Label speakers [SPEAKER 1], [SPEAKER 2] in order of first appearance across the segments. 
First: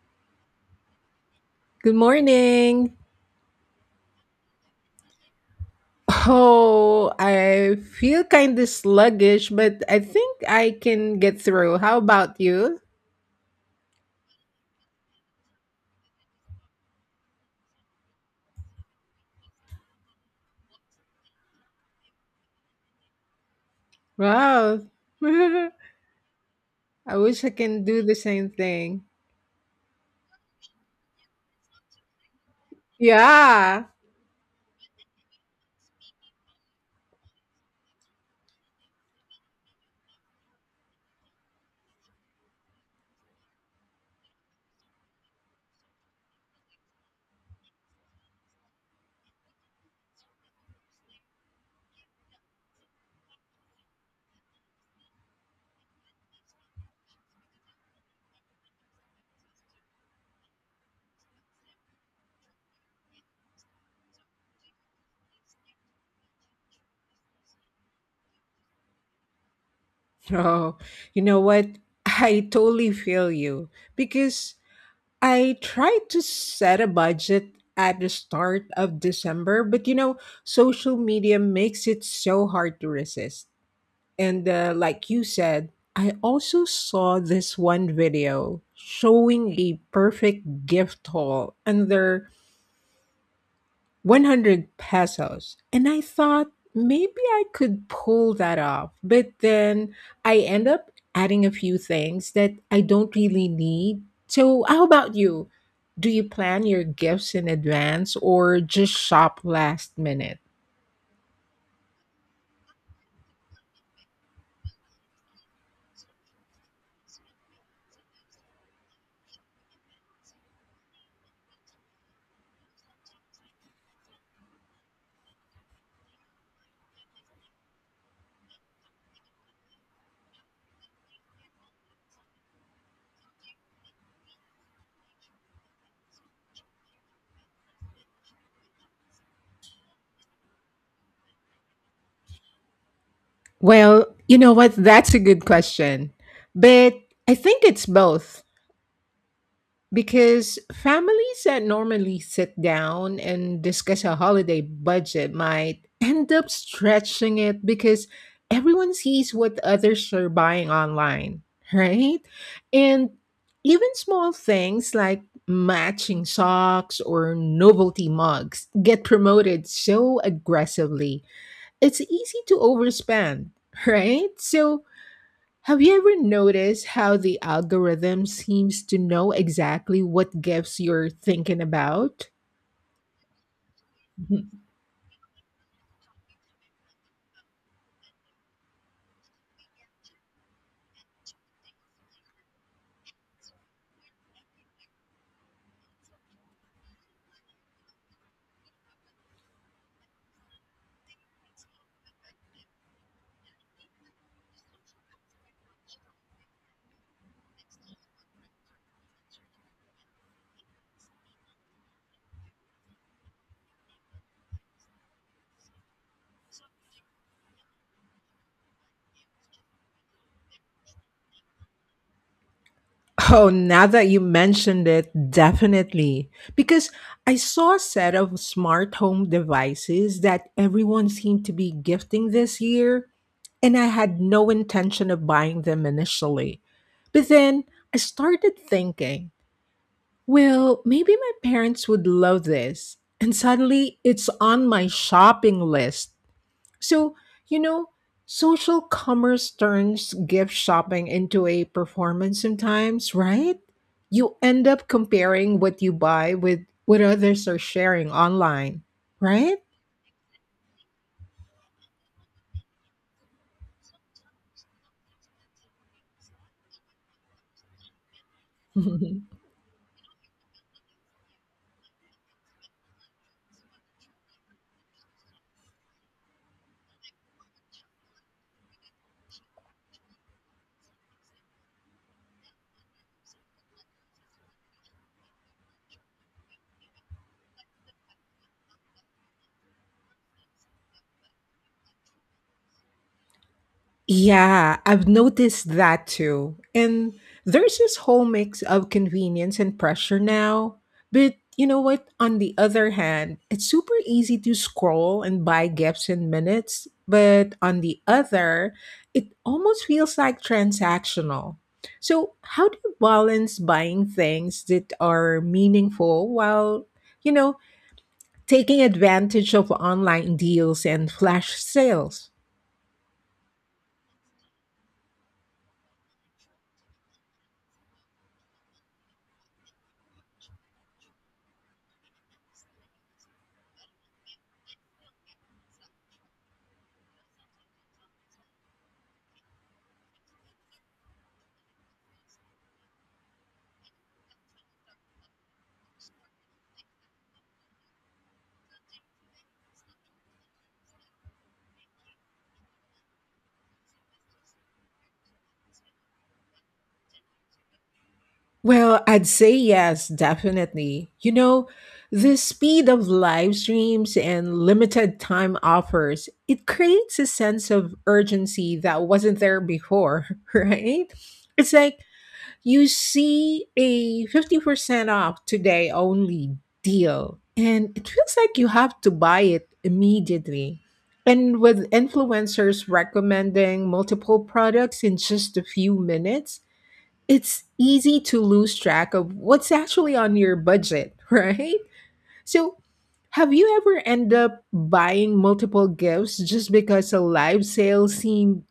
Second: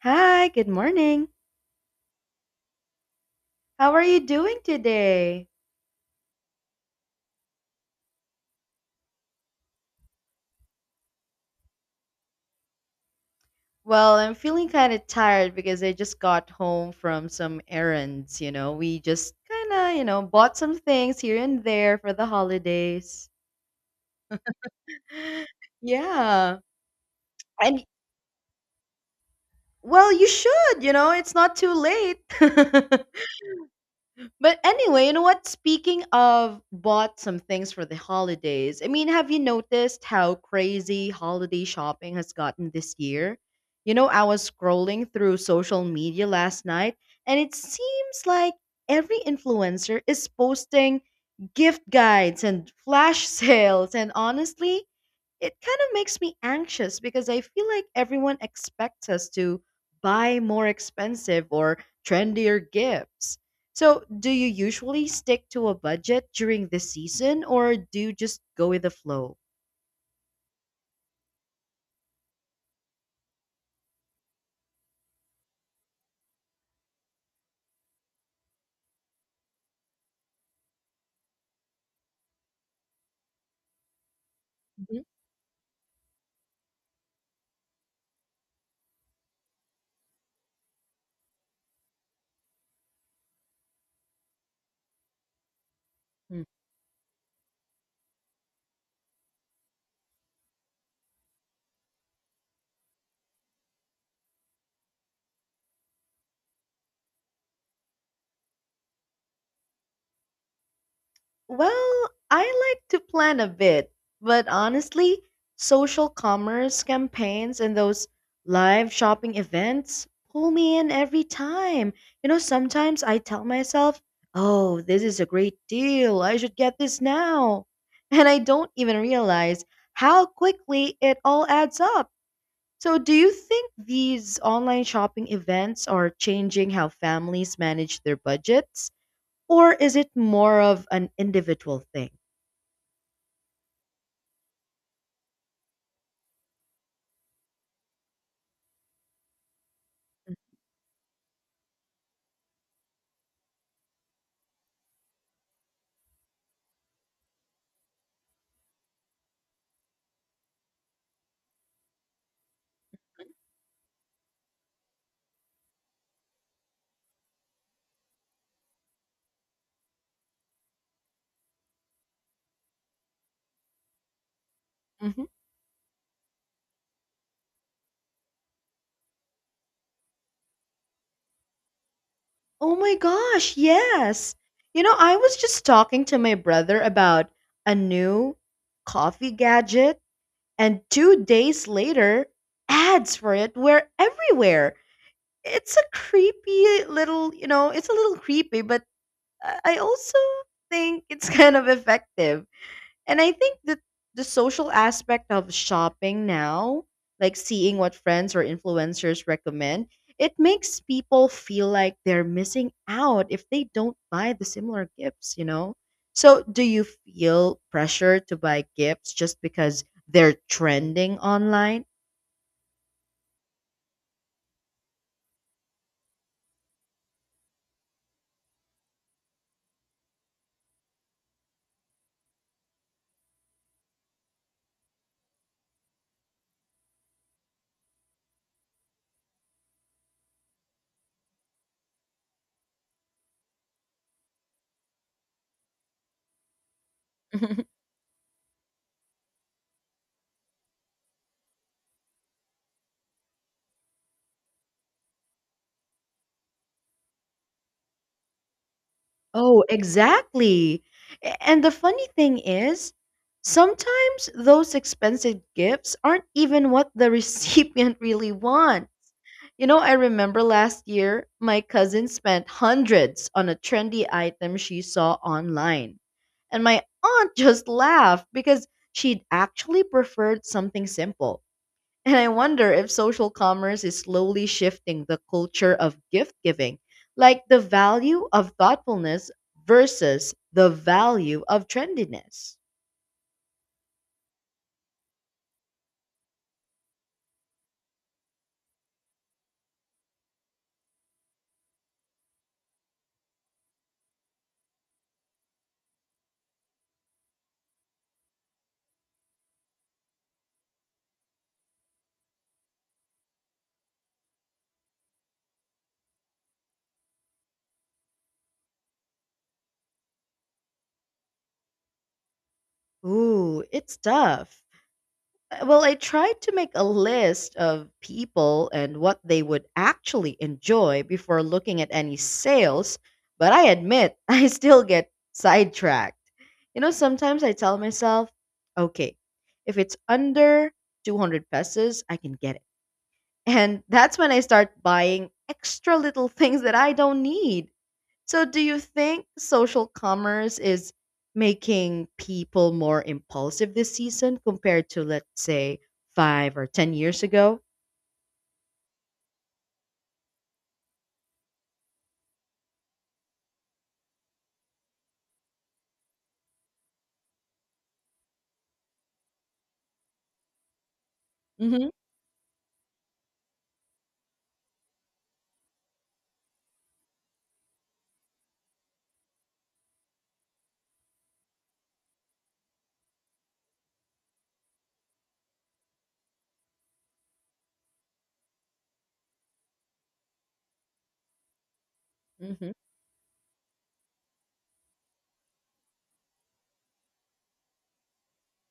[SPEAKER 1] Hi, good morning.
[SPEAKER 2] Good morning.
[SPEAKER 1] How are you doing today?
[SPEAKER 2] Oh, I feel kind of sluggish, but I think I can get through. How about you?
[SPEAKER 1] Well, I'm feeling kind of tired because I just got home from some errands, you know. We just kind of, you know, bought some things here and there for the holidays.
[SPEAKER 2] Wow. I
[SPEAKER 1] Yeah.
[SPEAKER 2] wish I can
[SPEAKER 1] And
[SPEAKER 2] do the same thing.
[SPEAKER 1] well, you should, you know, it's not too late.
[SPEAKER 2] Yeah.
[SPEAKER 1] But anyway, you know what? Speaking of bought some things for the holidays, I mean, have you noticed how crazy holiday shopping has gotten this year? You know, I was scrolling through social media last night, and it seems like every influencer is posting gift guides and flash sales. And honestly, it kind of makes me anxious because I feel like everyone expects us to buy more expensive or trendier gifts. So, do you usually stick to a budget during the season or do you just go with the flow?
[SPEAKER 2] Oh, you know what? I totally feel you because I tried to set a budget at the start of December, but you know, social media makes it so hard to resist. And like you said, I also saw this one video showing a perfect gift haul under 100 pesos. And I
[SPEAKER 1] Mhm.
[SPEAKER 2] thought maybe I could pull that off. But then I end up adding a few things that I don't really need. So, how about you? Do you plan your gifts in advance or just shop last minute?
[SPEAKER 1] Well, I like to plan a bit, but honestly, social commerce campaigns and those live shopping events pull me in every time. You know, sometimes I tell myself, oh, this is a great deal. I should get this now. And I don't even realize how quickly it all adds up. So, do you think these online shopping events are changing how families manage their budgets? Or is it more of an individual thing?
[SPEAKER 2] Well, you know what? That's a good question. But I think it's both. Because families that normally sit down and discuss a holiday budget might end up stretching it because everyone sees what others are buying online, right? And even small things like matching socks or novelty mugs get promoted so aggressively, it's easy to overspend, right? So,
[SPEAKER 1] hmm
[SPEAKER 2] have you ever noticed how the algorithm seems to know exactly what gifts you're thinking about?
[SPEAKER 1] Oh my gosh, yes.
[SPEAKER 2] Mhm.
[SPEAKER 1] You know, I was just talking to my brother about a new coffee gadget, and 2 days later, ads for it were everywhere. It's a creepy little, you know, it's a little creepy, but I also think it's kind of effective. And I think that the social aspect of shopping now, like seeing what friends or influencers recommend, it makes people feel like they're missing out if they don't buy the similar gifts, you know? So, do you feel pressure to buy gifts just because they're trending online?
[SPEAKER 2] Oh, now that you mentioned it, definitely. Because I saw a set of smart home devices that everyone seemed to be gifting this year, and I had no intention of buying them initially. But then I started thinking, well, maybe my parents would love this. And suddenly it's on my shopping list. So, you know, social commerce turns gift shopping into a performance sometimes, right? You end up comparing what you buy with what others are sharing online, right?
[SPEAKER 1] Oh, exactly. And the funny thing is, sometimes those expensive gifts aren't even what the recipient really wants. You know, I remember last year, my cousin spent hundreds on a trendy item she saw online. And my aunt just laughed because she'd actually preferred something simple. And I wonder if social commerce is slowly shifting the culture of gift giving, like the value of thoughtfulness versus the value of trendiness.
[SPEAKER 2] Yeah, I've noticed that too. And there's this whole mix of convenience and pressure now. But you know what? On the other hand, it's super easy to scroll and buy gifts in minutes. But on the other, it almost feels like transactional. So, how do you balance buying things that are meaningful while, you know, taking advantage of online deals and flash sales?
[SPEAKER 1] Ooh, it's tough. Well, I tried to make a list of people and what they would actually enjoy before looking at any sales, but I admit I still get sidetracked. You know, sometimes I tell myself, okay, if it's under 200 pesos, I can get it. And that's when I start buying extra little things that I don't need. So, do you think social commerce is making people more impulsive this season compared to, let's say, five or 10 years ago?
[SPEAKER 2] Well, I'd say yes, definitely. You know, the speed of live streams and limited time offers, it creates a sense of urgency that wasn't there before, right? It's
[SPEAKER 1] hmm
[SPEAKER 2] like you see a 50% off today only deal, and it feels like you have to buy it immediately. And with influencers recommending multiple products in just a few minutes, it's easy to lose track of what's actually on your budget, right?
[SPEAKER 1] hmm
[SPEAKER 2] So, have you ever end up buying multiple gifts just because a live sale seemed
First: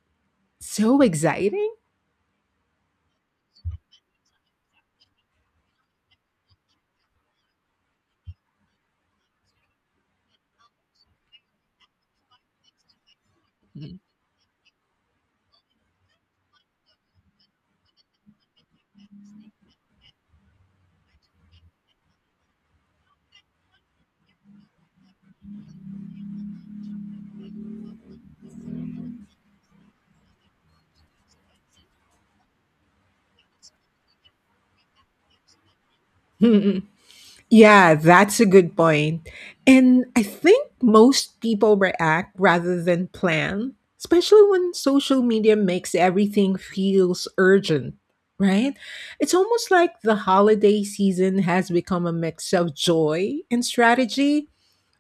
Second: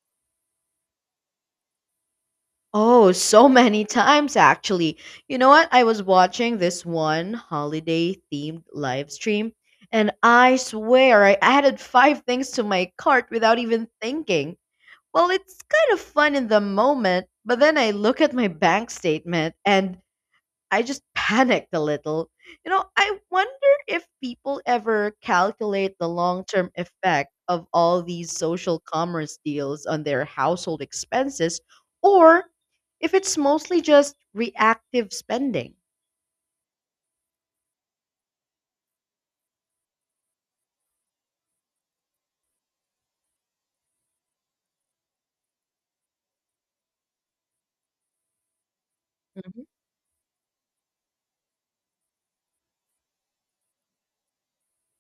[SPEAKER 2] so exciting?
[SPEAKER 1] Oh, so many times actually. You know what? I was watching this one holiday themed live stream, and I swear I added five things to my cart without even thinking. Well, it's kind of fun in the moment, but then I look at my bank statement and I just panicked a little. You know, I wonder if people ever calculate the long term effect of all these social commerce deals on their household expenses or if it's mostly just reactive spending.
[SPEAKER 2] Yeah, that's a good point. And I think most people react rather than plan, especially when social media makes everything feels urgent, right? It's
[SPEAKER 1] Mhm.
[SPEAKER 2] almost like the holiday season has become a mix of joy and strategy.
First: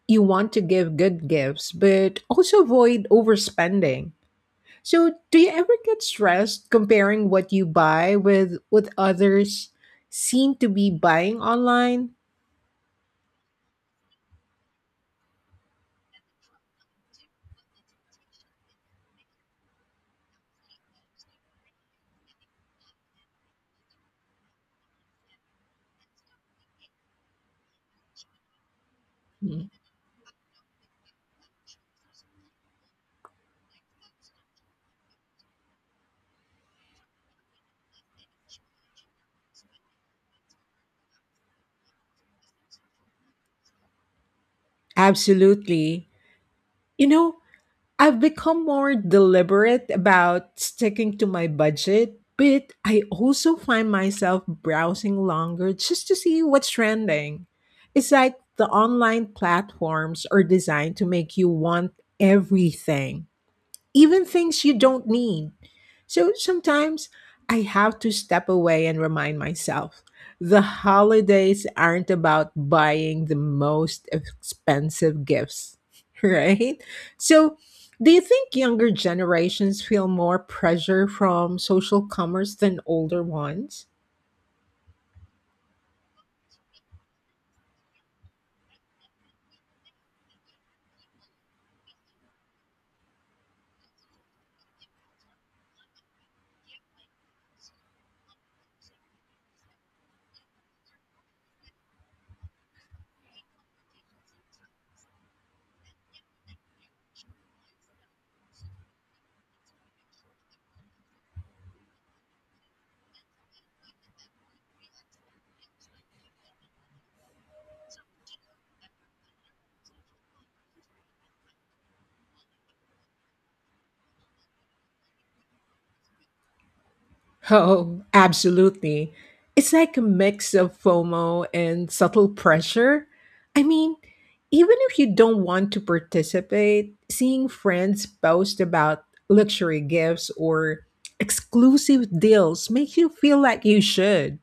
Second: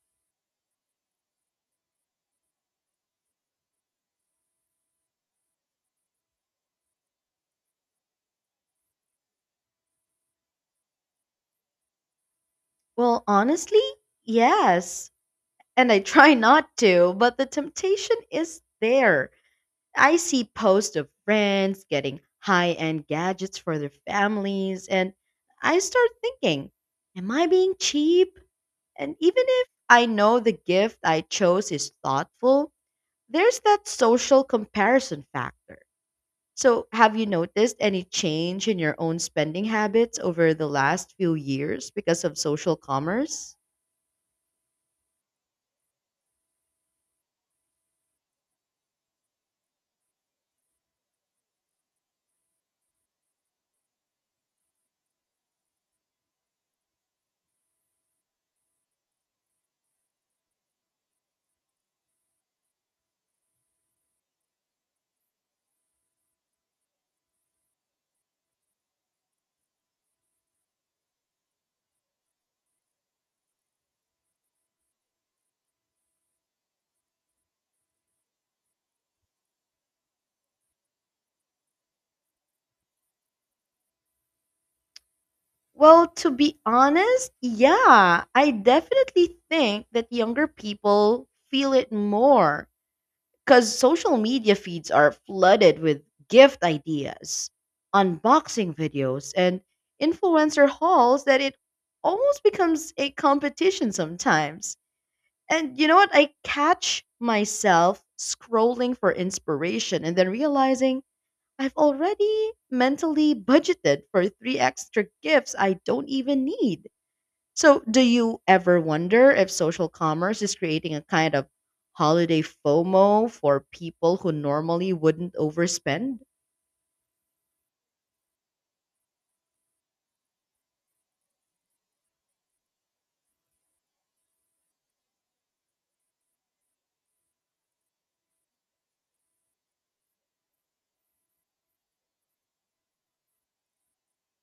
[SPEAKER 2] You want to give good gifts, but also avoid overspending. So, do you ever get stressed comparing what you buy with what others seem to be buying online?
[SPEAKER 1] Well, honestly, yes. And I try not to, but the temptation is there. I see posts of friends getting high end gadgets for their families, and I start thinking, am I being cheap? And even if
[SPEAKER 2] Mm,
[SPEAKER 1] I know the gift I chose is thoughtful, there's that social comparison factor. So, have you noticed any change in your own spending habits over the last few years because of social commerce?
[SPEAKER 2] absolutely. You know, I've become more deliberate about sticking to my budget, but I also find myself browsing longer just to see what's trending. It's like the online platforms are designed to make you want everything, even things you don't need. So sometimes I have to step away and remind myself the holidays aren't about buying the most expensive gifts, right? So, do you think younger generations feel more pressure from social commerce than older ones?
[SPEAKER 1] Well, to be honest, yeah, I definitely think that younger people feel it more. Because social media feeds are flooded with gift ideas, unboxing videos, and influencer hauls that it almost becomes a competition sometimes. And you know what? I catch myself scrolling for inspiration and then realizing I've already mentally budgeted for three extra gifts I don't even need. So, do you ever wonder if social commerce is creating a kind of holiday FOMO for people who normally wouldn't overspend?
[SPEAKER 2] Oh, absolutely. It's like a mix of FOMO and subtle pressure. I mean, even if you don't want to participate, seeing friends post about luxury gifts or exclusive deals makes you feel like you should.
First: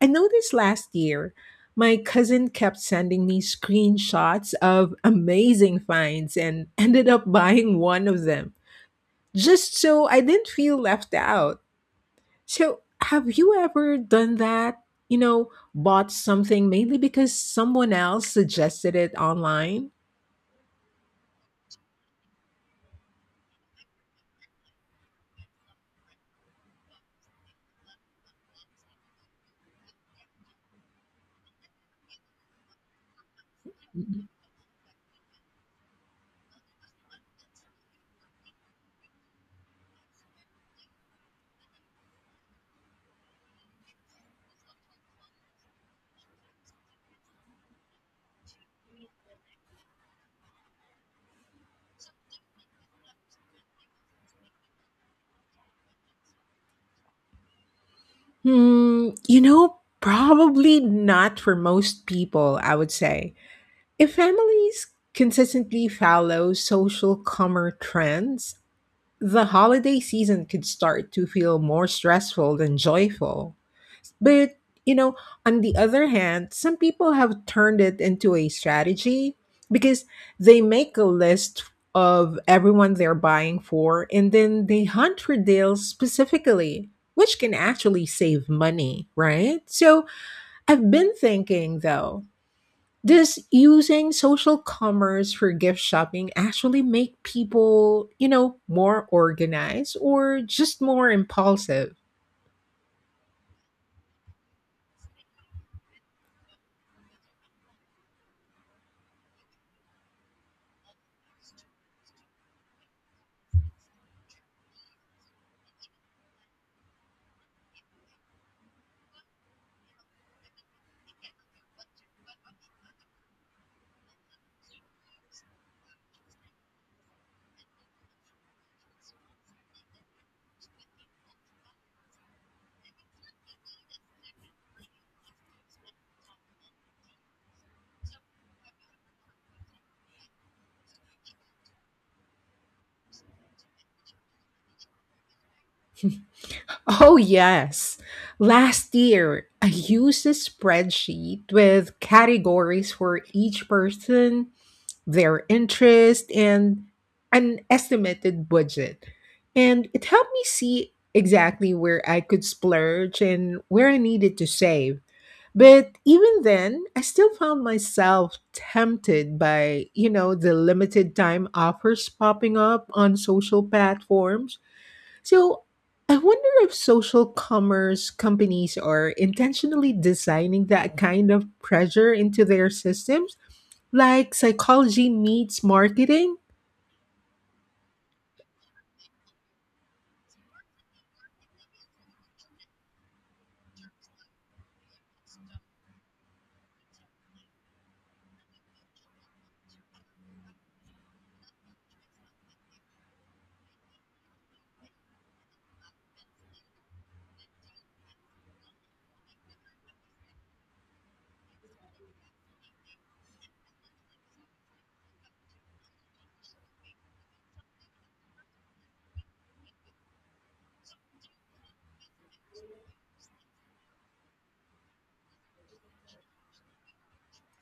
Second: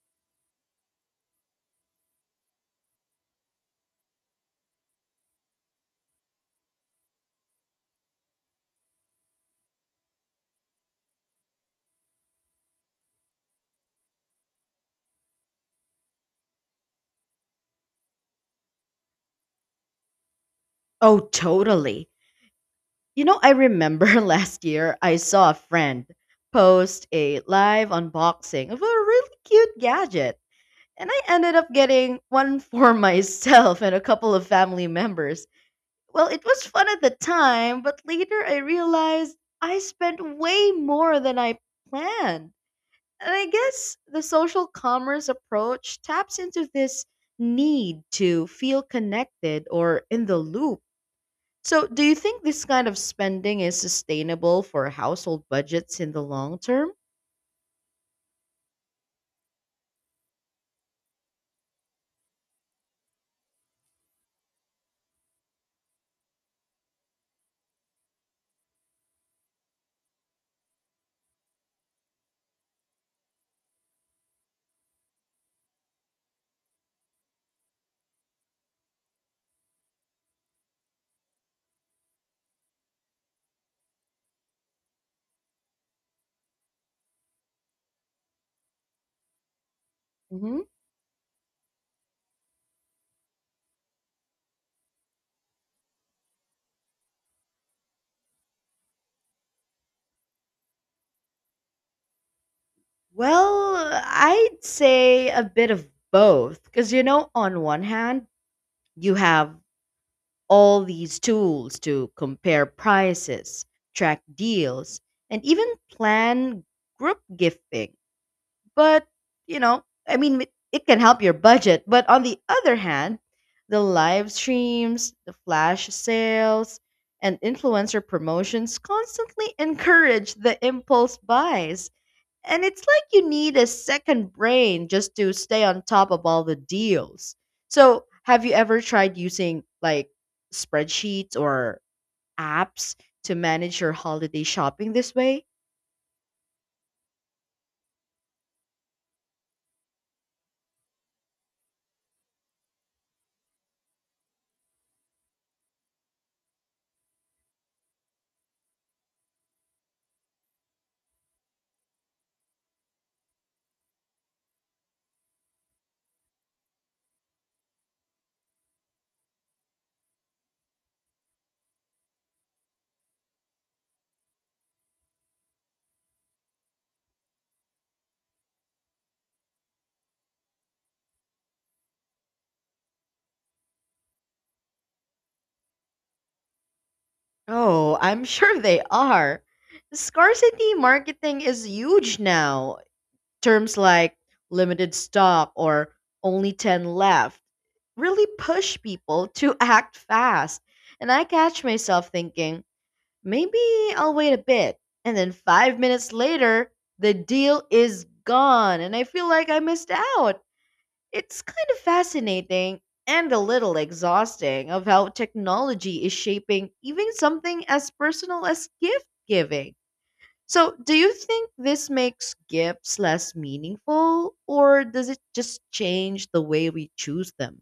[SPEAKER 2] I noticed last year, my cousin kept sending me screenshots of amazing finds and ended up buying one of them just so I didn't feel left out. So, have you ever done that? You know, bought something mainly because someone else suggested it online?
[SPEAKER 1] Oh, totally. You know, I remember last year I saw a friend post a live unboxing of a really cute gadget, and I ended up getting one for myself and a couple of family members. Well, it was fun at the time, but later I realized I spent way more than I planned. And I guess the social commerce approach taps into this need to feel connected or in the loop. So, do you think this kind of spending is sustainable for household budgets in the long term?
[SPEAKER 2] Hmm, you know, probably not for most people, I would say. If families consistently follow social commerce trends, the holiday season could start to feel more stressful than joyful. But, you know, on the other hand, some people have turned it into a strategy because they make a list of everyone they're buying for and then they hunt for deals specifically, which can actually save money, right? So
[SPEAKER 1] hmm
[SPEAKER 2] I've been thinking though, does using social commerce for gift shopping actually make people, you know, more organized or just more impulsive?
[SPEAKER 1] Well, I'd say a bit of both. Because, you know, on one hand, you have all these tools to compare prices, track deals, and even plan group gifting. But, you know, I mean, it can help your budget. But on the other hand, the live streams, the flash sales, and influencer promotions constantly encourage the impulse buys. And it's like you need a second brain just to stay on top of all the deals. So, have you ever tried using like spreadsheets or apps to manage your holiday shopping this way?
[SPEAKER 2] Oh, yes. Last year, I used a spreadsheet with categories for each person, their interest, and an estimated budget. And it helped me see exactly where I could splurge and where I needed to save. But even then, I still found myself tempted by, you know, the limited time offers popping up on social platforms. So I wonder if social commerce companies are intentionally designing that kind of pressure into their systems, like psychology meets marketing.
[SPEAKER 1] Oh, I'm sure they are. Scarcity marketing is huge now. Terms like limited stock or only 10 left really push people to act fast. And I catch myself thinking, maybe I'll wait a bit. And then 5 minutes later, the deal is gone, and I feel like I missed out. It's kind of fascinating and a little exhausting of how technology is shaping even something as personal as gift giving. So, do you think this makes gifts less meaningful or does it just change the way we choose them?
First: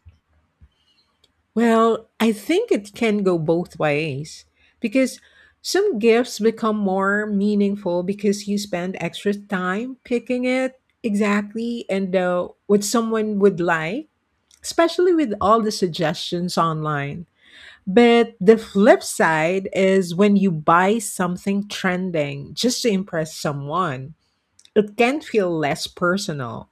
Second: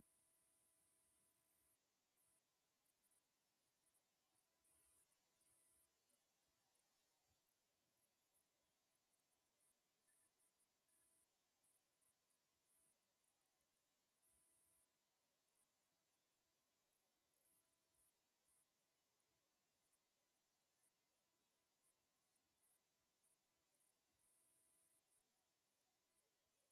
[SPEAKER 2] Well, I think it can go both ways because some gifts become more meaningful because you spend extra time picking it exactly and what someone would like, especially with all the suggestions online. But the flip side is when you buy something trending just to impress someone, it can feel less personal.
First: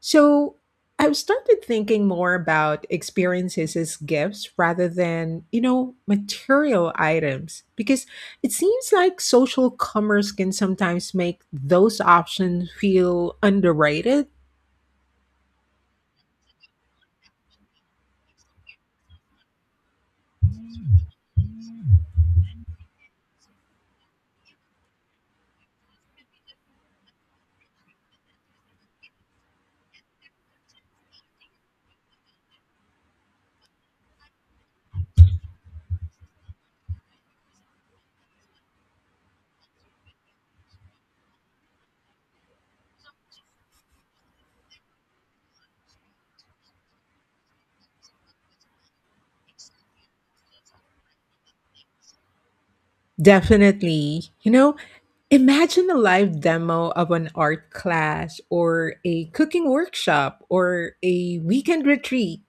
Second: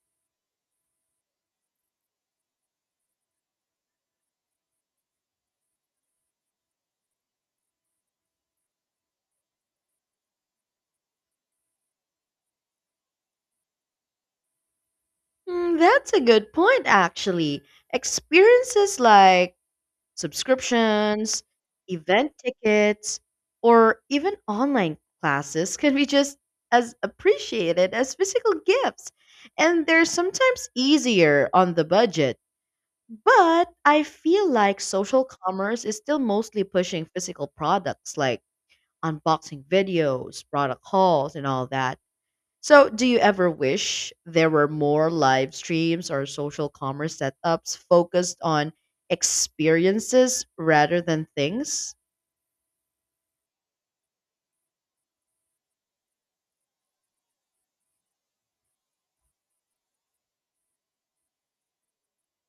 [SPEAKER 2] So I've started thinking more about experiences as gifts rather than, you know, material items because it seems like social commerce can sometimes make those options feel underrated.
[SPEAKER 1] Hmm, that's a good point, actually. Experiences like Subscriptions, event tickets, or even online classes can be just as appreciated as physical gifts. And they're sometimes easier on the budget. But I feel like social commerce is still mostly pushing physical products like unboxing videos, product hauls, and all that. So, do you ever wish there were more live streams or social commerce setups focused on experiences rather than things?
[SPEAKER 2] Definitely. You know, imagine a live demo of an art class or a cooking workshop or a weekend retreat.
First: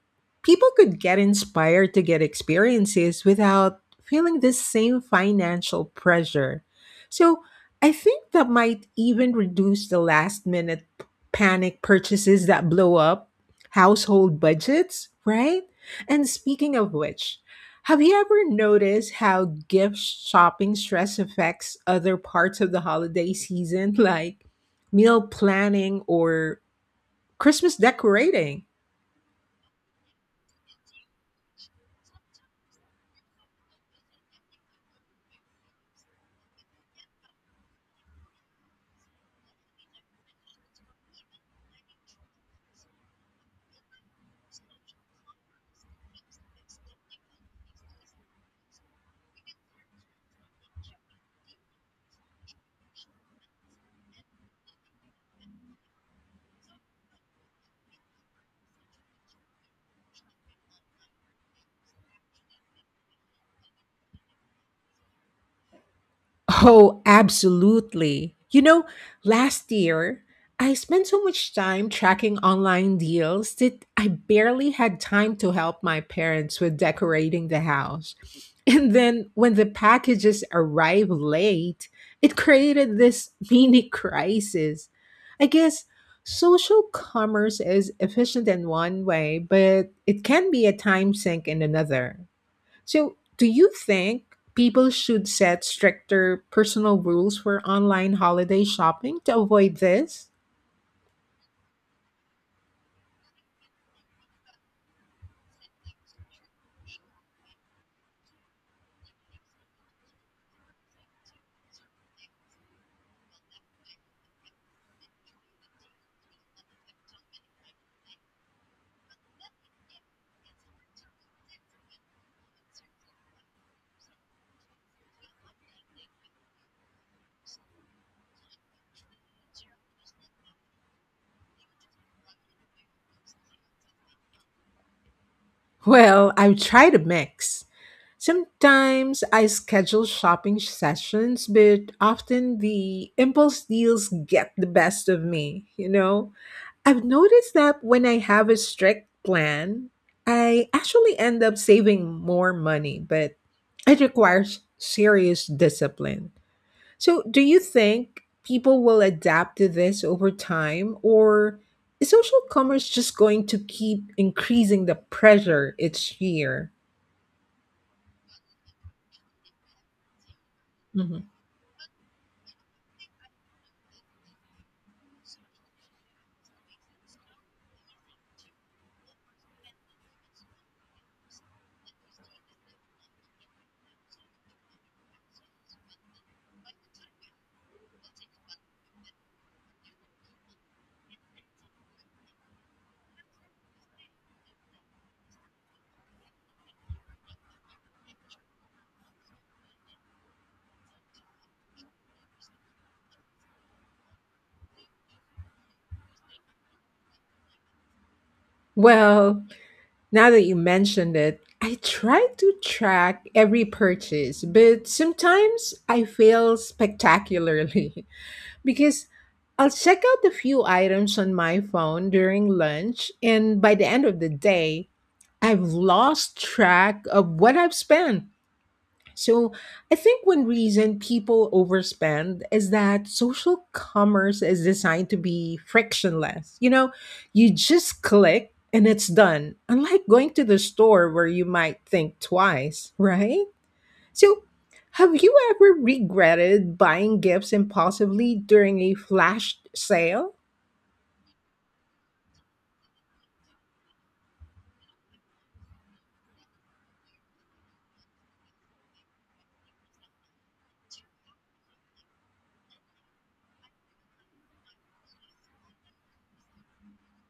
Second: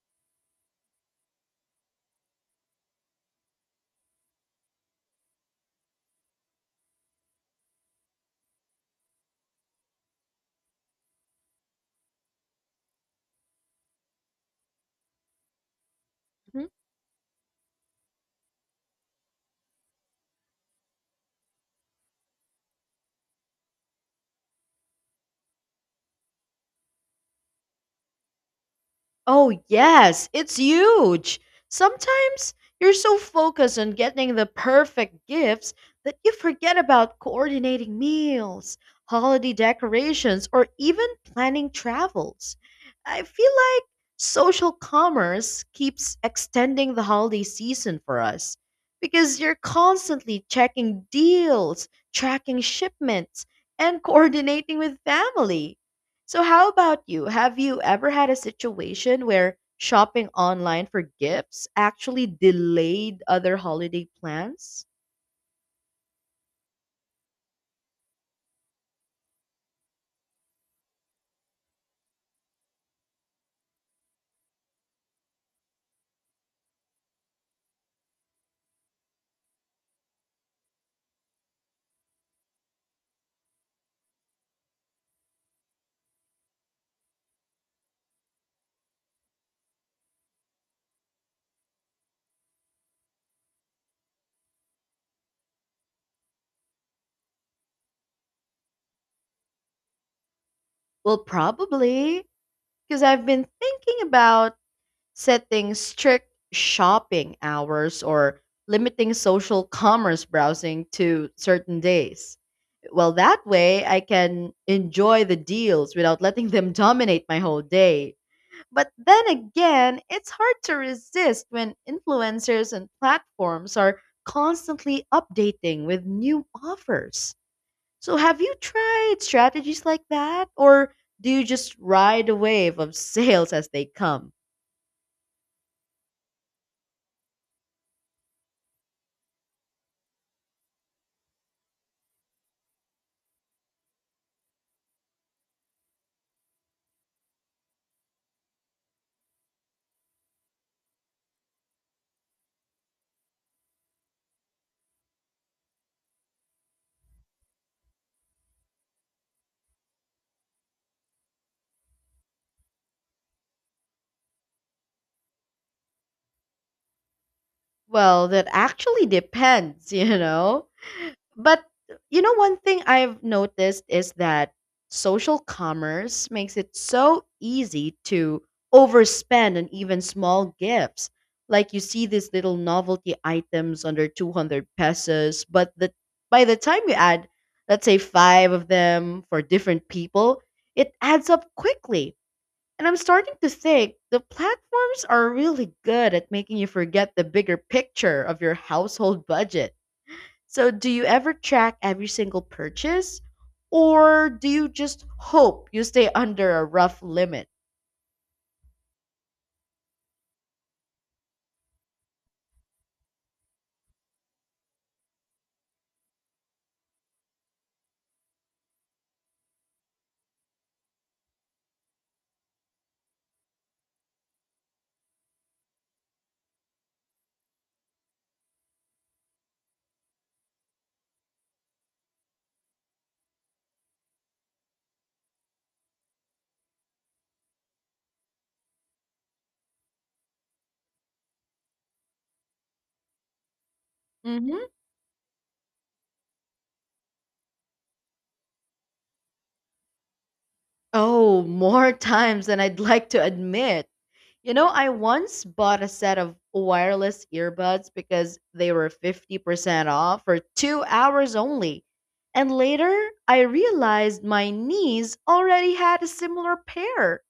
[SPEAKER 2] People could get inspired to get experiences without feeling this same financial pressure. So, I think that might even reduce the last minute panic purchases that blow up household budgets, right? And
[SPEAKER 1] Mhm.
[SPEAKER 2] speaking of which, have you ever noticed how gift shopping stress affects other parts of the holiday season, like meal planning or Christmas decorating?
[SPEAKER 1] Oh, yes, it's huge. Sometimes you're so focused on getting the perfect gifts that you forget about coordinating meals, holiday decorations, or even planning travels. I feel like social commerce keeps extending the holiday season for us because you're constantly checking deals, tracking shipments, and coordinating with family. So, how about you? Have you ever had a situation where shopping online for gifts actually delayed other holiday plans?
[SPEAKER 2] Oh, absolutely. You know, last year, I spent so much time tracking online deals that I barely had time to help my parents with decorating the house. And then when the packages arrived late, it created this mini crisis. I guess social commerce is efficient in one way, but it can be a time sink in another. So, do you think people should set stricter personal rules for online holiday shopping to avoid this?
[SPEAKER 1] Well, probably, because I've been thinking about setting strict shopping hours or limiting social commerce browsing to certain days. Well, that way I can enjoy the deals without letting them dominate my whole day. But then again, it's hard to resist when influencers and platforms are constantly updating with new offers. So, have you tried strategies like that? Or do you just ride a wave of sales as they come?
[SPEAKER 2] Well, I try to mix. Sometimes I schedule shopping sessions, but often the impulse deals get the best of me, you know? I've noticed that when I have a strict plan, I actually end up saving more money, but it requires serious discipline. So, do you think people will adapt to this over time, or is social commerce just going to keep increasing the pressure each year?
[SPEAKER 1] Well, that actually depends, you know?
[SPEAKER 2] Mhm.
[SPEAKER 1] But you know, one thing I've noticed is that social commerce makes it so easy to overspend on even small gifts. Like you see these little novelty items under 200 pesos, but the by the time you add, let's say five of them for different people, it adds up quickly. And I'm starting to think the platforms are really good at making you forget the bigger picture of your household budget. So, do you ever track every single purchase or do you just hope you stay under a rough limit?
[SPEAKER 2] Well, now that you mentioned it, I try to track every purchase, but sometimes I fail spectacularly because I'll check out a few items on my phone during lunch, and by the end of the day, I've lost track of what I've spent. So I think one reason people overspend is that social commerce is designed to be frictionless. You know, you just click and it's done, unlike going to the store where you might think twice, right? So
[SPEAKER 1] hmm
[SPEAKER 2] have you ever regretted buying gifts impulsively during a flash sale?
[SPEAKER 1] Oh, more times than I'd like to admit. You know, I once bought a set of wireless earbuds because they were 50% off for 2 hours only. And later, I realized my niece already had a similar pair.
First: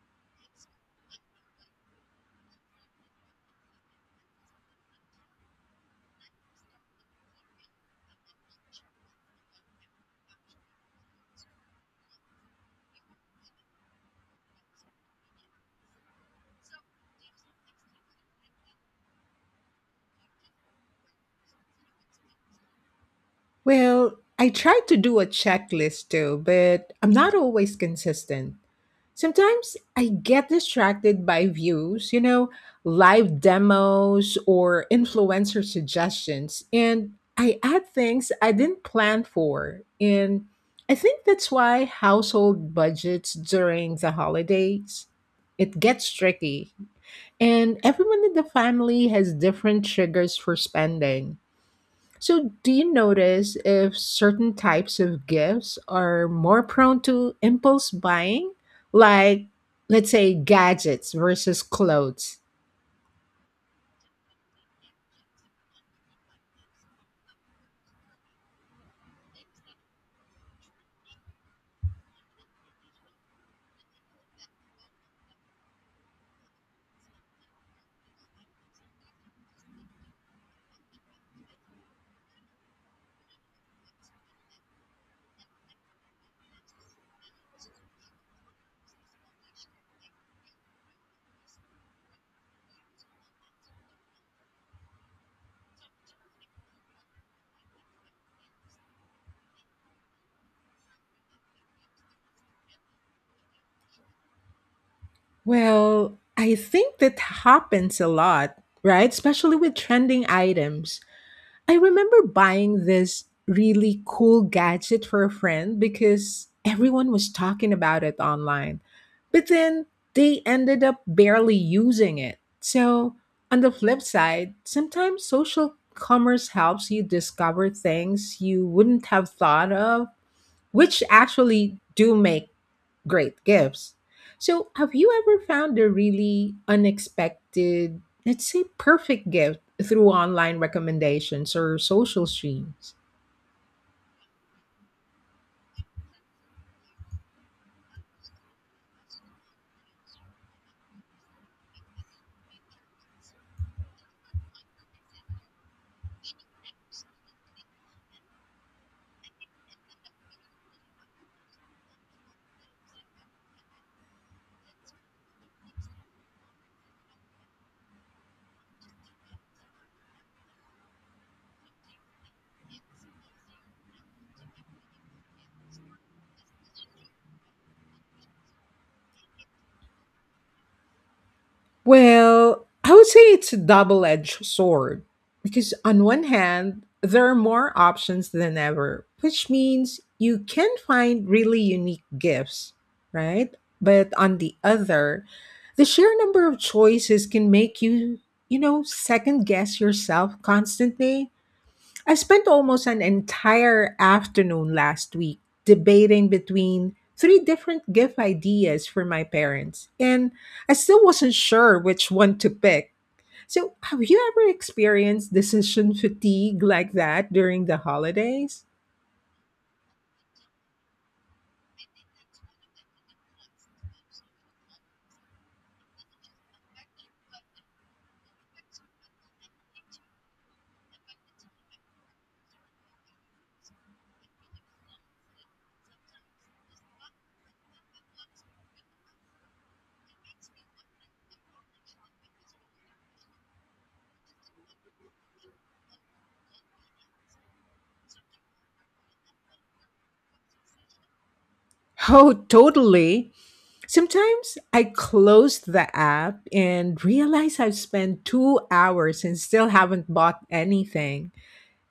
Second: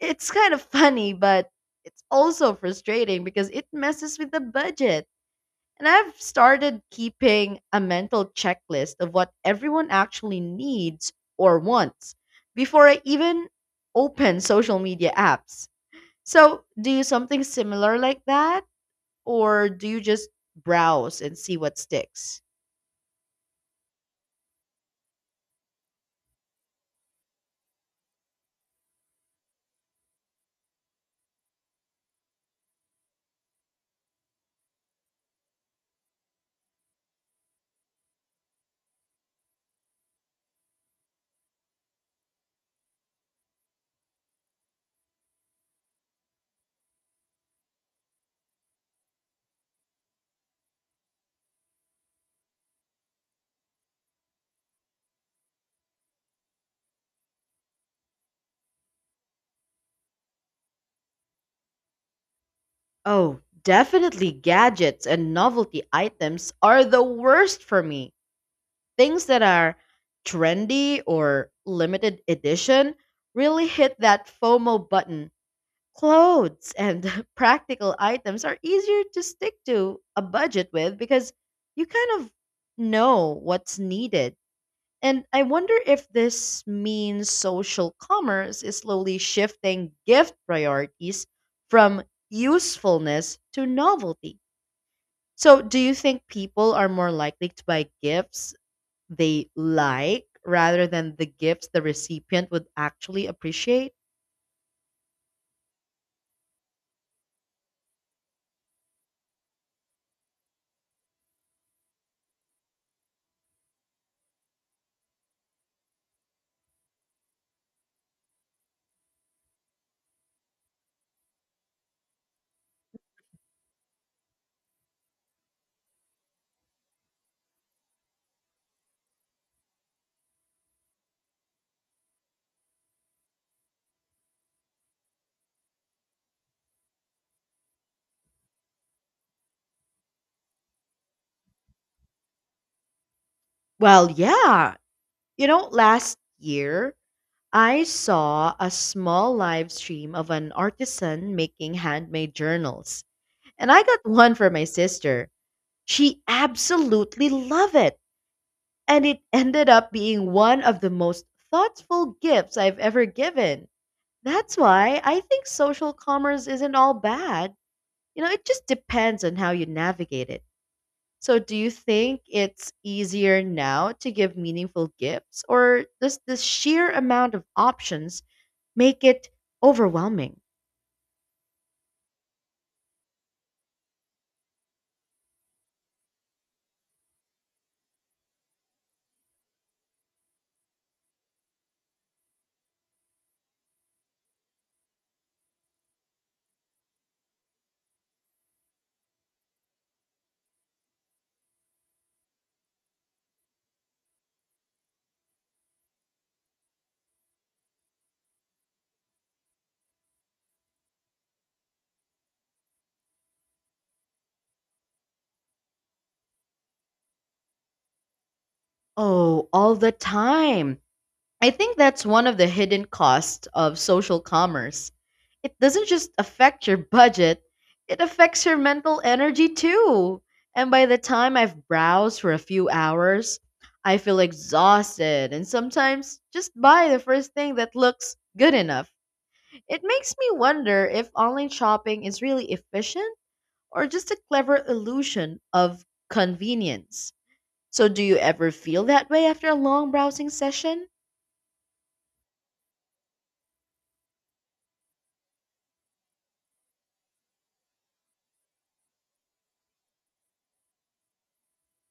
[SPEAKER 1] It's kind of funny, but it's also frustrating because it messes with the budget. And I've started keeping a mental checklist of what everyone actually needs or wants before I even open social media apps. So, do you something similar like that? Or do you just browse and see what sticks?
[SPEAKER 2] Well, I try to do a checklist too, but I'm not always consistent. Sometimes I get distracted by views, you know, live demos or influencer suggestions, and I add things I didn't plan for. And I think that's why household budgets during the holidays it gets tricky. And everyone in the family has different triggers for spending. So, do you notice if certain types of gifts are more prone to impulse buying? Like, let's say, gadgets versus clothes?
[SPEAKER 1] Oh, definitely gadgets and novelty items are the worst for me. Things that are trendy or limited edition really hit that FOMO button. Clothes and practical items are easier to stick to a budget with because you kind of know what's needed. And I wonder if this means social commerce is slowly shifting gift priorities from usefulness to novelty. So, do you think people are more likely to buy gifts they like rather than the gifts the recipient would actually appreciate?
[SPEAKER 2] Well, I think that happens a lot, right? Especially with trending items. I remember buying this really cool gadget for a friend because everyone was talking about it online. But then they ended up barely using it. So, on the flip side, sometimes social commerce helps you discover things you wouldn't have thought of which actually do make great gifts. So, have you ever found a really unexpected, let's say perfect gift through online recommendations or social streams?
[SPEAKER 1] Well, yeah. You know, last year I saw a small live stream of an artisan making handmade journals, and I got one for my sister. She absolutely loved it, and it ended up being one of the most thoughtful gifts I've ever given. That's why I think social commerce isn't all bad. You know, it just depends on how you navigate it. So, do you think it's easier now to give meaningful gifts, or does the sheer amount of options make it overwhelming?
[SPEAKER 2] Well, I would say it's a double edged sword because, on one hand, there are more options than ever, which means you can find really unique gifts, right? But on the other, the sheer number of choices can make you, you know, second guess yourself constantly. I spent almost an entire afternoon last week debating between three different gift ideas for my parents, and I still wasn't sure which one to pick. So, have you ever experienced decision fatigue like that during the holidays?
[SPEAKER 1] Oh, all the time. I think that's one of the hidden costs of social commerce. It doesn't just affect your budget, it affects your mental energy too. And by the time I've browsed for a few hours, I feel exhausted and sometimes just buy the first thing that looks good enough. It makes me wonder if online shopping is really efficient or just a clever illusion of convenience. So, do you ever feel that way after a long browsing session?
[SPEAKER 2] Oh, totally. Sometimes I close the app and realize I've spent 2 hours and still haven't bought anything.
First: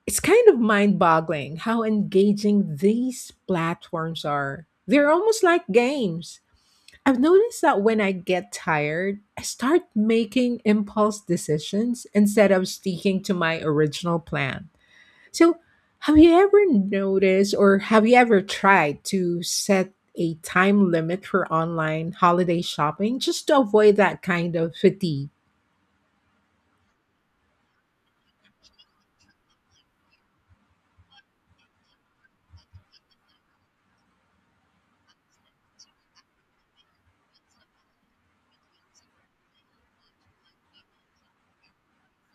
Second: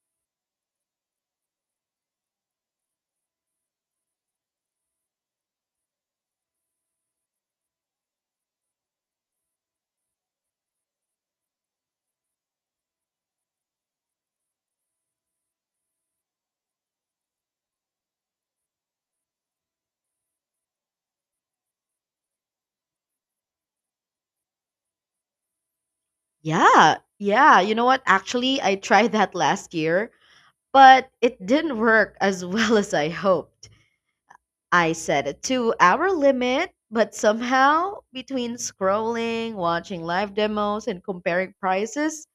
[SPEAKER 2] It's kind of mind boggling how engaging these platforms are. They're almost like games. I've noticed that when I get tired, I start making impulse decisions instead of sticking to my original plan. So, have you ever noticed or have you ever tried to set a time limit for online holiday shopping just to avoid that kind of fatigue?
[SPEAKER 1] Yeah, yeah. You know what? Actually, I tried that last year, but it didn't work as well as I hoped. I set a 2 hour limit, but somehow, between scrolling, watching live demos, and comparing prices,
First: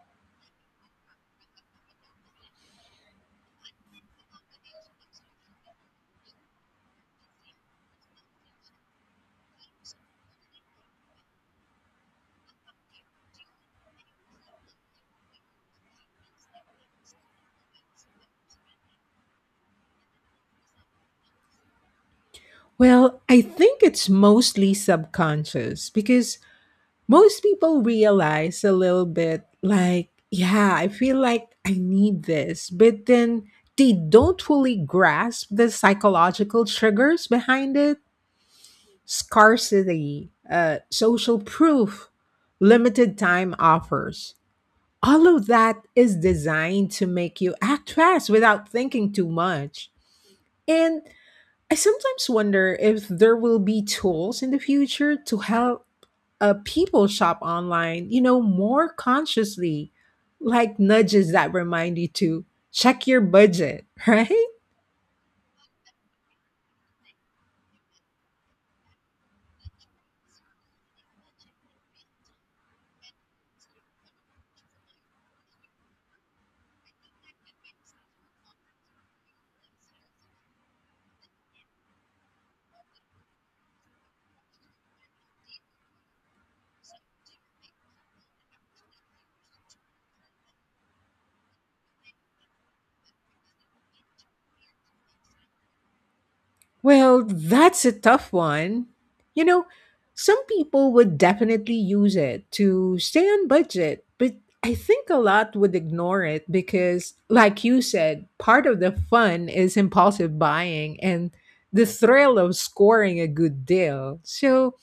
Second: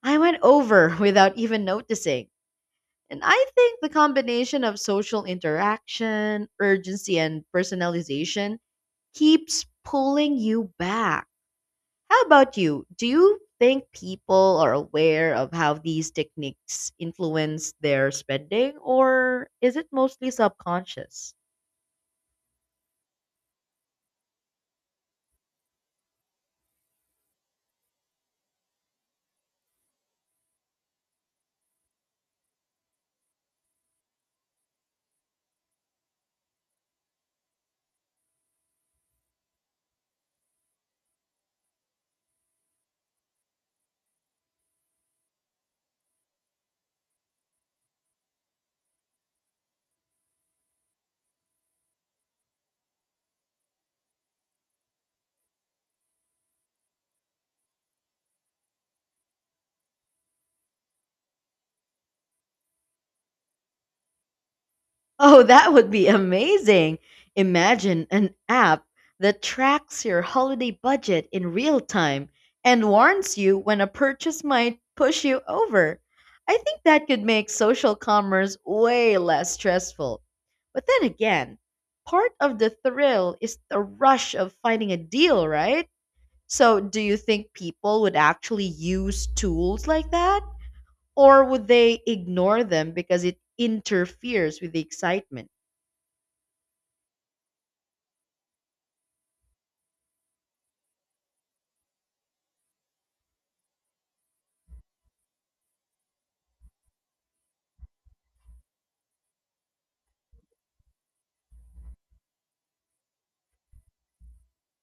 [SPEAKER 1] I went over without even noticing. And I think the combination of social interaction, urgency, and personalization keeps pulling you back. How about you? Do you think people are aware of how these techniques influence their spending, or is it mostly subconscious?
[SPEAKER 2] Well, I think it's mostly subconscious because most people realize a little bit like, yeah, I feel like I need this, but then they don't fully grasp the psychological triggers behind it: scarcity, social proof, limited time offers. All of that is designed to make you act fast without thinking too much. And I sometimes wonder if there will be tools in the future to help people shop online, you know, more consciously, like nudges that remind you to check your budget, right?
[SPEAKER 1] Oh, that would be amazing. Imagine an app that tracks your holiday budget in real time and warns you when a purchase might push you over. I think that could make social commerce way less stressful. But then again, part of the thrill is the rush of finding a deal, right? So, do you think people would actually use tools like that? Or would they ignore them because it interferes with the excitement?
[SPEAKER 2] Well, that's a tough one. You know, some people would definitely use it to stay on budget, but I think a lot would ignore it because, like you said, part of the fun is impulsive buying and the thrill of scoring a good deal. So,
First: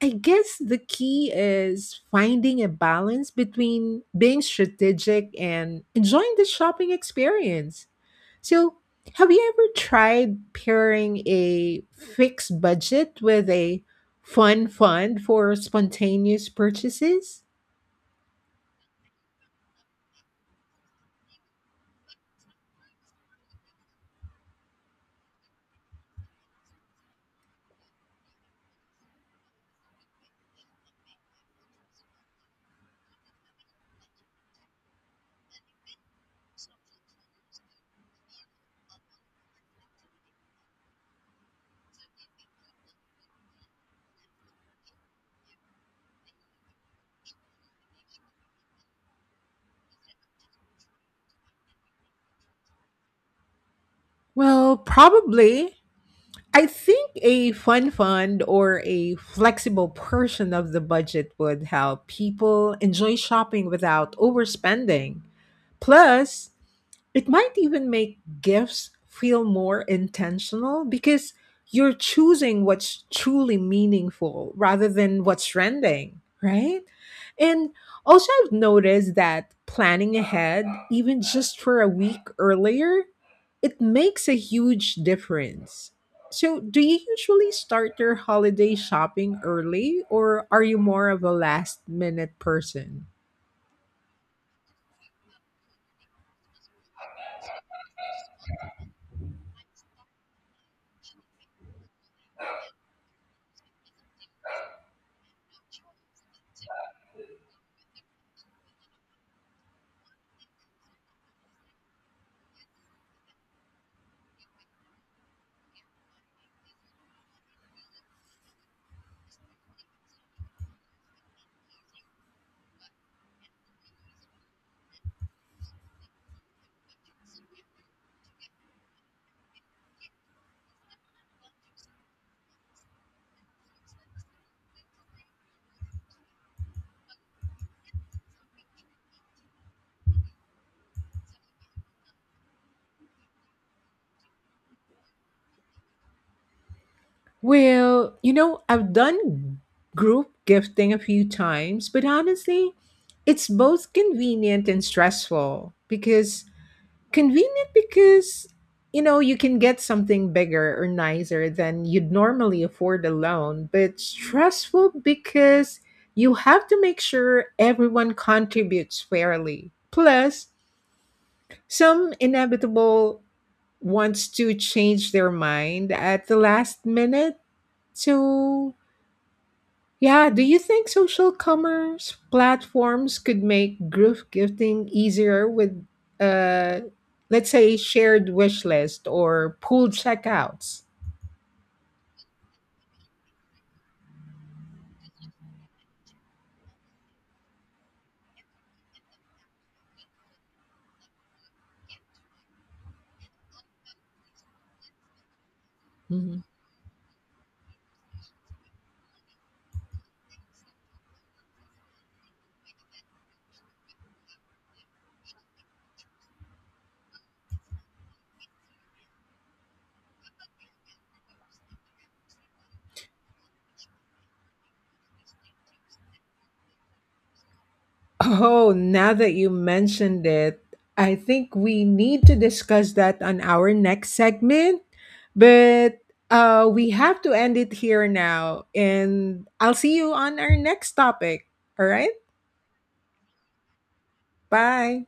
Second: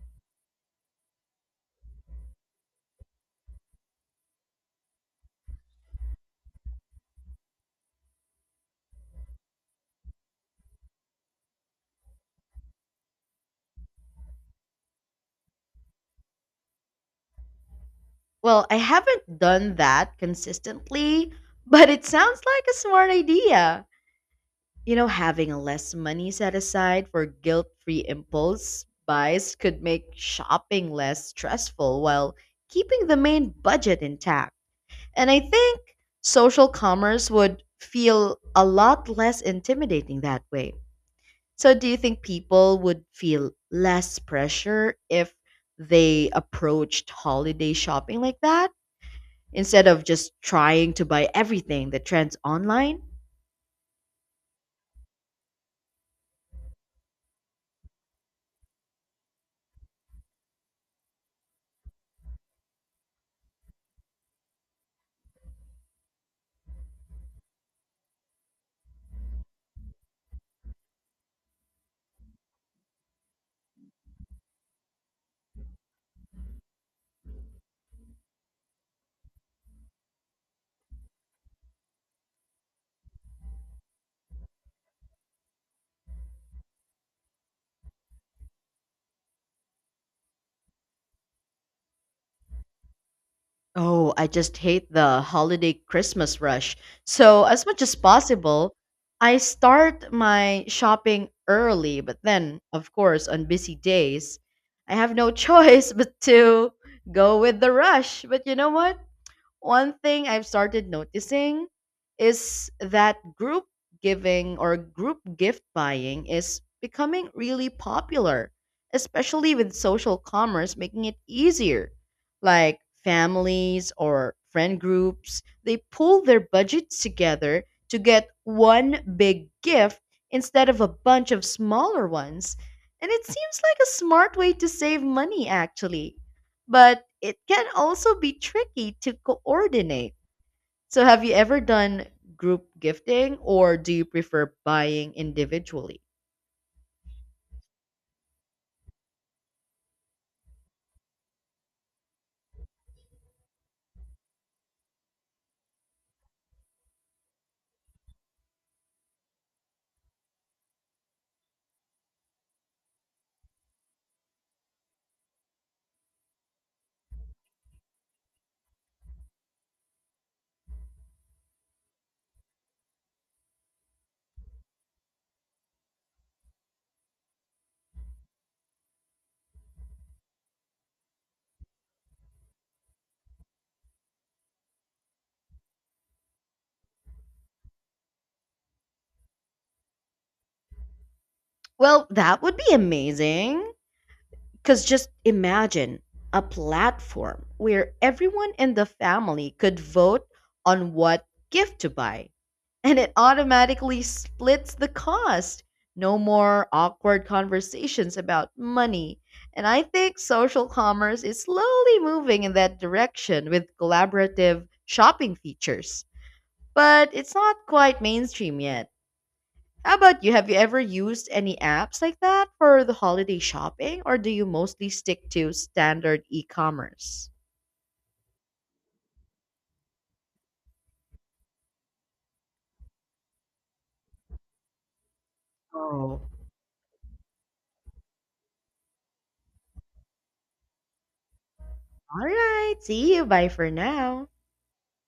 [SPEAKER 2] I guess the key is finding a balance between being strategic and enjoying the shopping experience. So, have you ever tried pairing a fixed budget with a fun fund for spontaneous purchases?
[SPEAKER 1] Well, I haven't done that consistently, but it sounds like a smart idea. You know, having less money set aside for guilt free impulse buys could make shopping less stressful while keeping the main budget intact. And I think social commerce would feel a lot less intimidating that way. So, do you think people would feel less pressure if they approached holiday shopping like that? Instead of just trying to buy everything that trends online,
[SPEAKER 2] Well, probably. I think a fun fund or a flexible portion of the budget would help people enjoy shopping without overspending. Plus, it might even make gifts feel more intentional because you're choosing what's truly meaningful rather than what's trending, right? And also, I've noticed that planning ahead, even just for a week earlier, it makes a huge difference. So, do you usually start your holiday shopping early, or are you more of a last minute person?
[SPEAKER 1] oh, I just hate the holiday Christmas rush. So, as much as possible, I start my shopping early, but then, of course, on busy days, I have no choice but to go with the rush. But you know what? One thing I've started noticing is that group giving or group gift buying is becoming really popular, especially with social commerce making it easier. Like families or friend groups, they pull their budgets together to get one big gift instead of a bunch of smaller ones. And it seems like a smart way to save money, actually, but it can also be tricky to coordinate. So, have you ever done group gifting or do you prefer buying individually?
[SPEAKER 2] Well, you know, I've done group gifting a few times, but honestly, it's both convenient and stressful because convenient because you know, you can get something bigger or nicer than you'd normally afford alone, but stressful because you have to make sure everyone contributes fairly. Plus, some inevitable wants to change their mind at the last minute. So yeah, do you think social commerce platforms could make group gifting easier with, uh, let's say, shared wish list or pooled checkouts?
[SPEAKER 1] Well, that would be amazing. Because just imagine a platform where everyone in the family could vote on what gift to buy, and it automatically splits the cost. No
[SPEAKER 2] Mhm.
[SPEAKER 1] more awkward conversations about money. And I think social commerce is slowly moving in that direction with collaborative shopping features. But it's not quite mainstream yet. How about you? Have you ever used any apps like that for the holiday shopping, or do you mostly stick to standard e commerce?
[SPEAKER 2] Oh, now that you mentioned it, I think we need to discuss that on our next segment. But
[SPEAKER 1] Oh,
[SPEAKER 2] we have to end it here now. And I'll see you on our next topic. All right.
[SPEAKER 1] all right. See you. Bye for now.
[SPEAKER 2] Bye.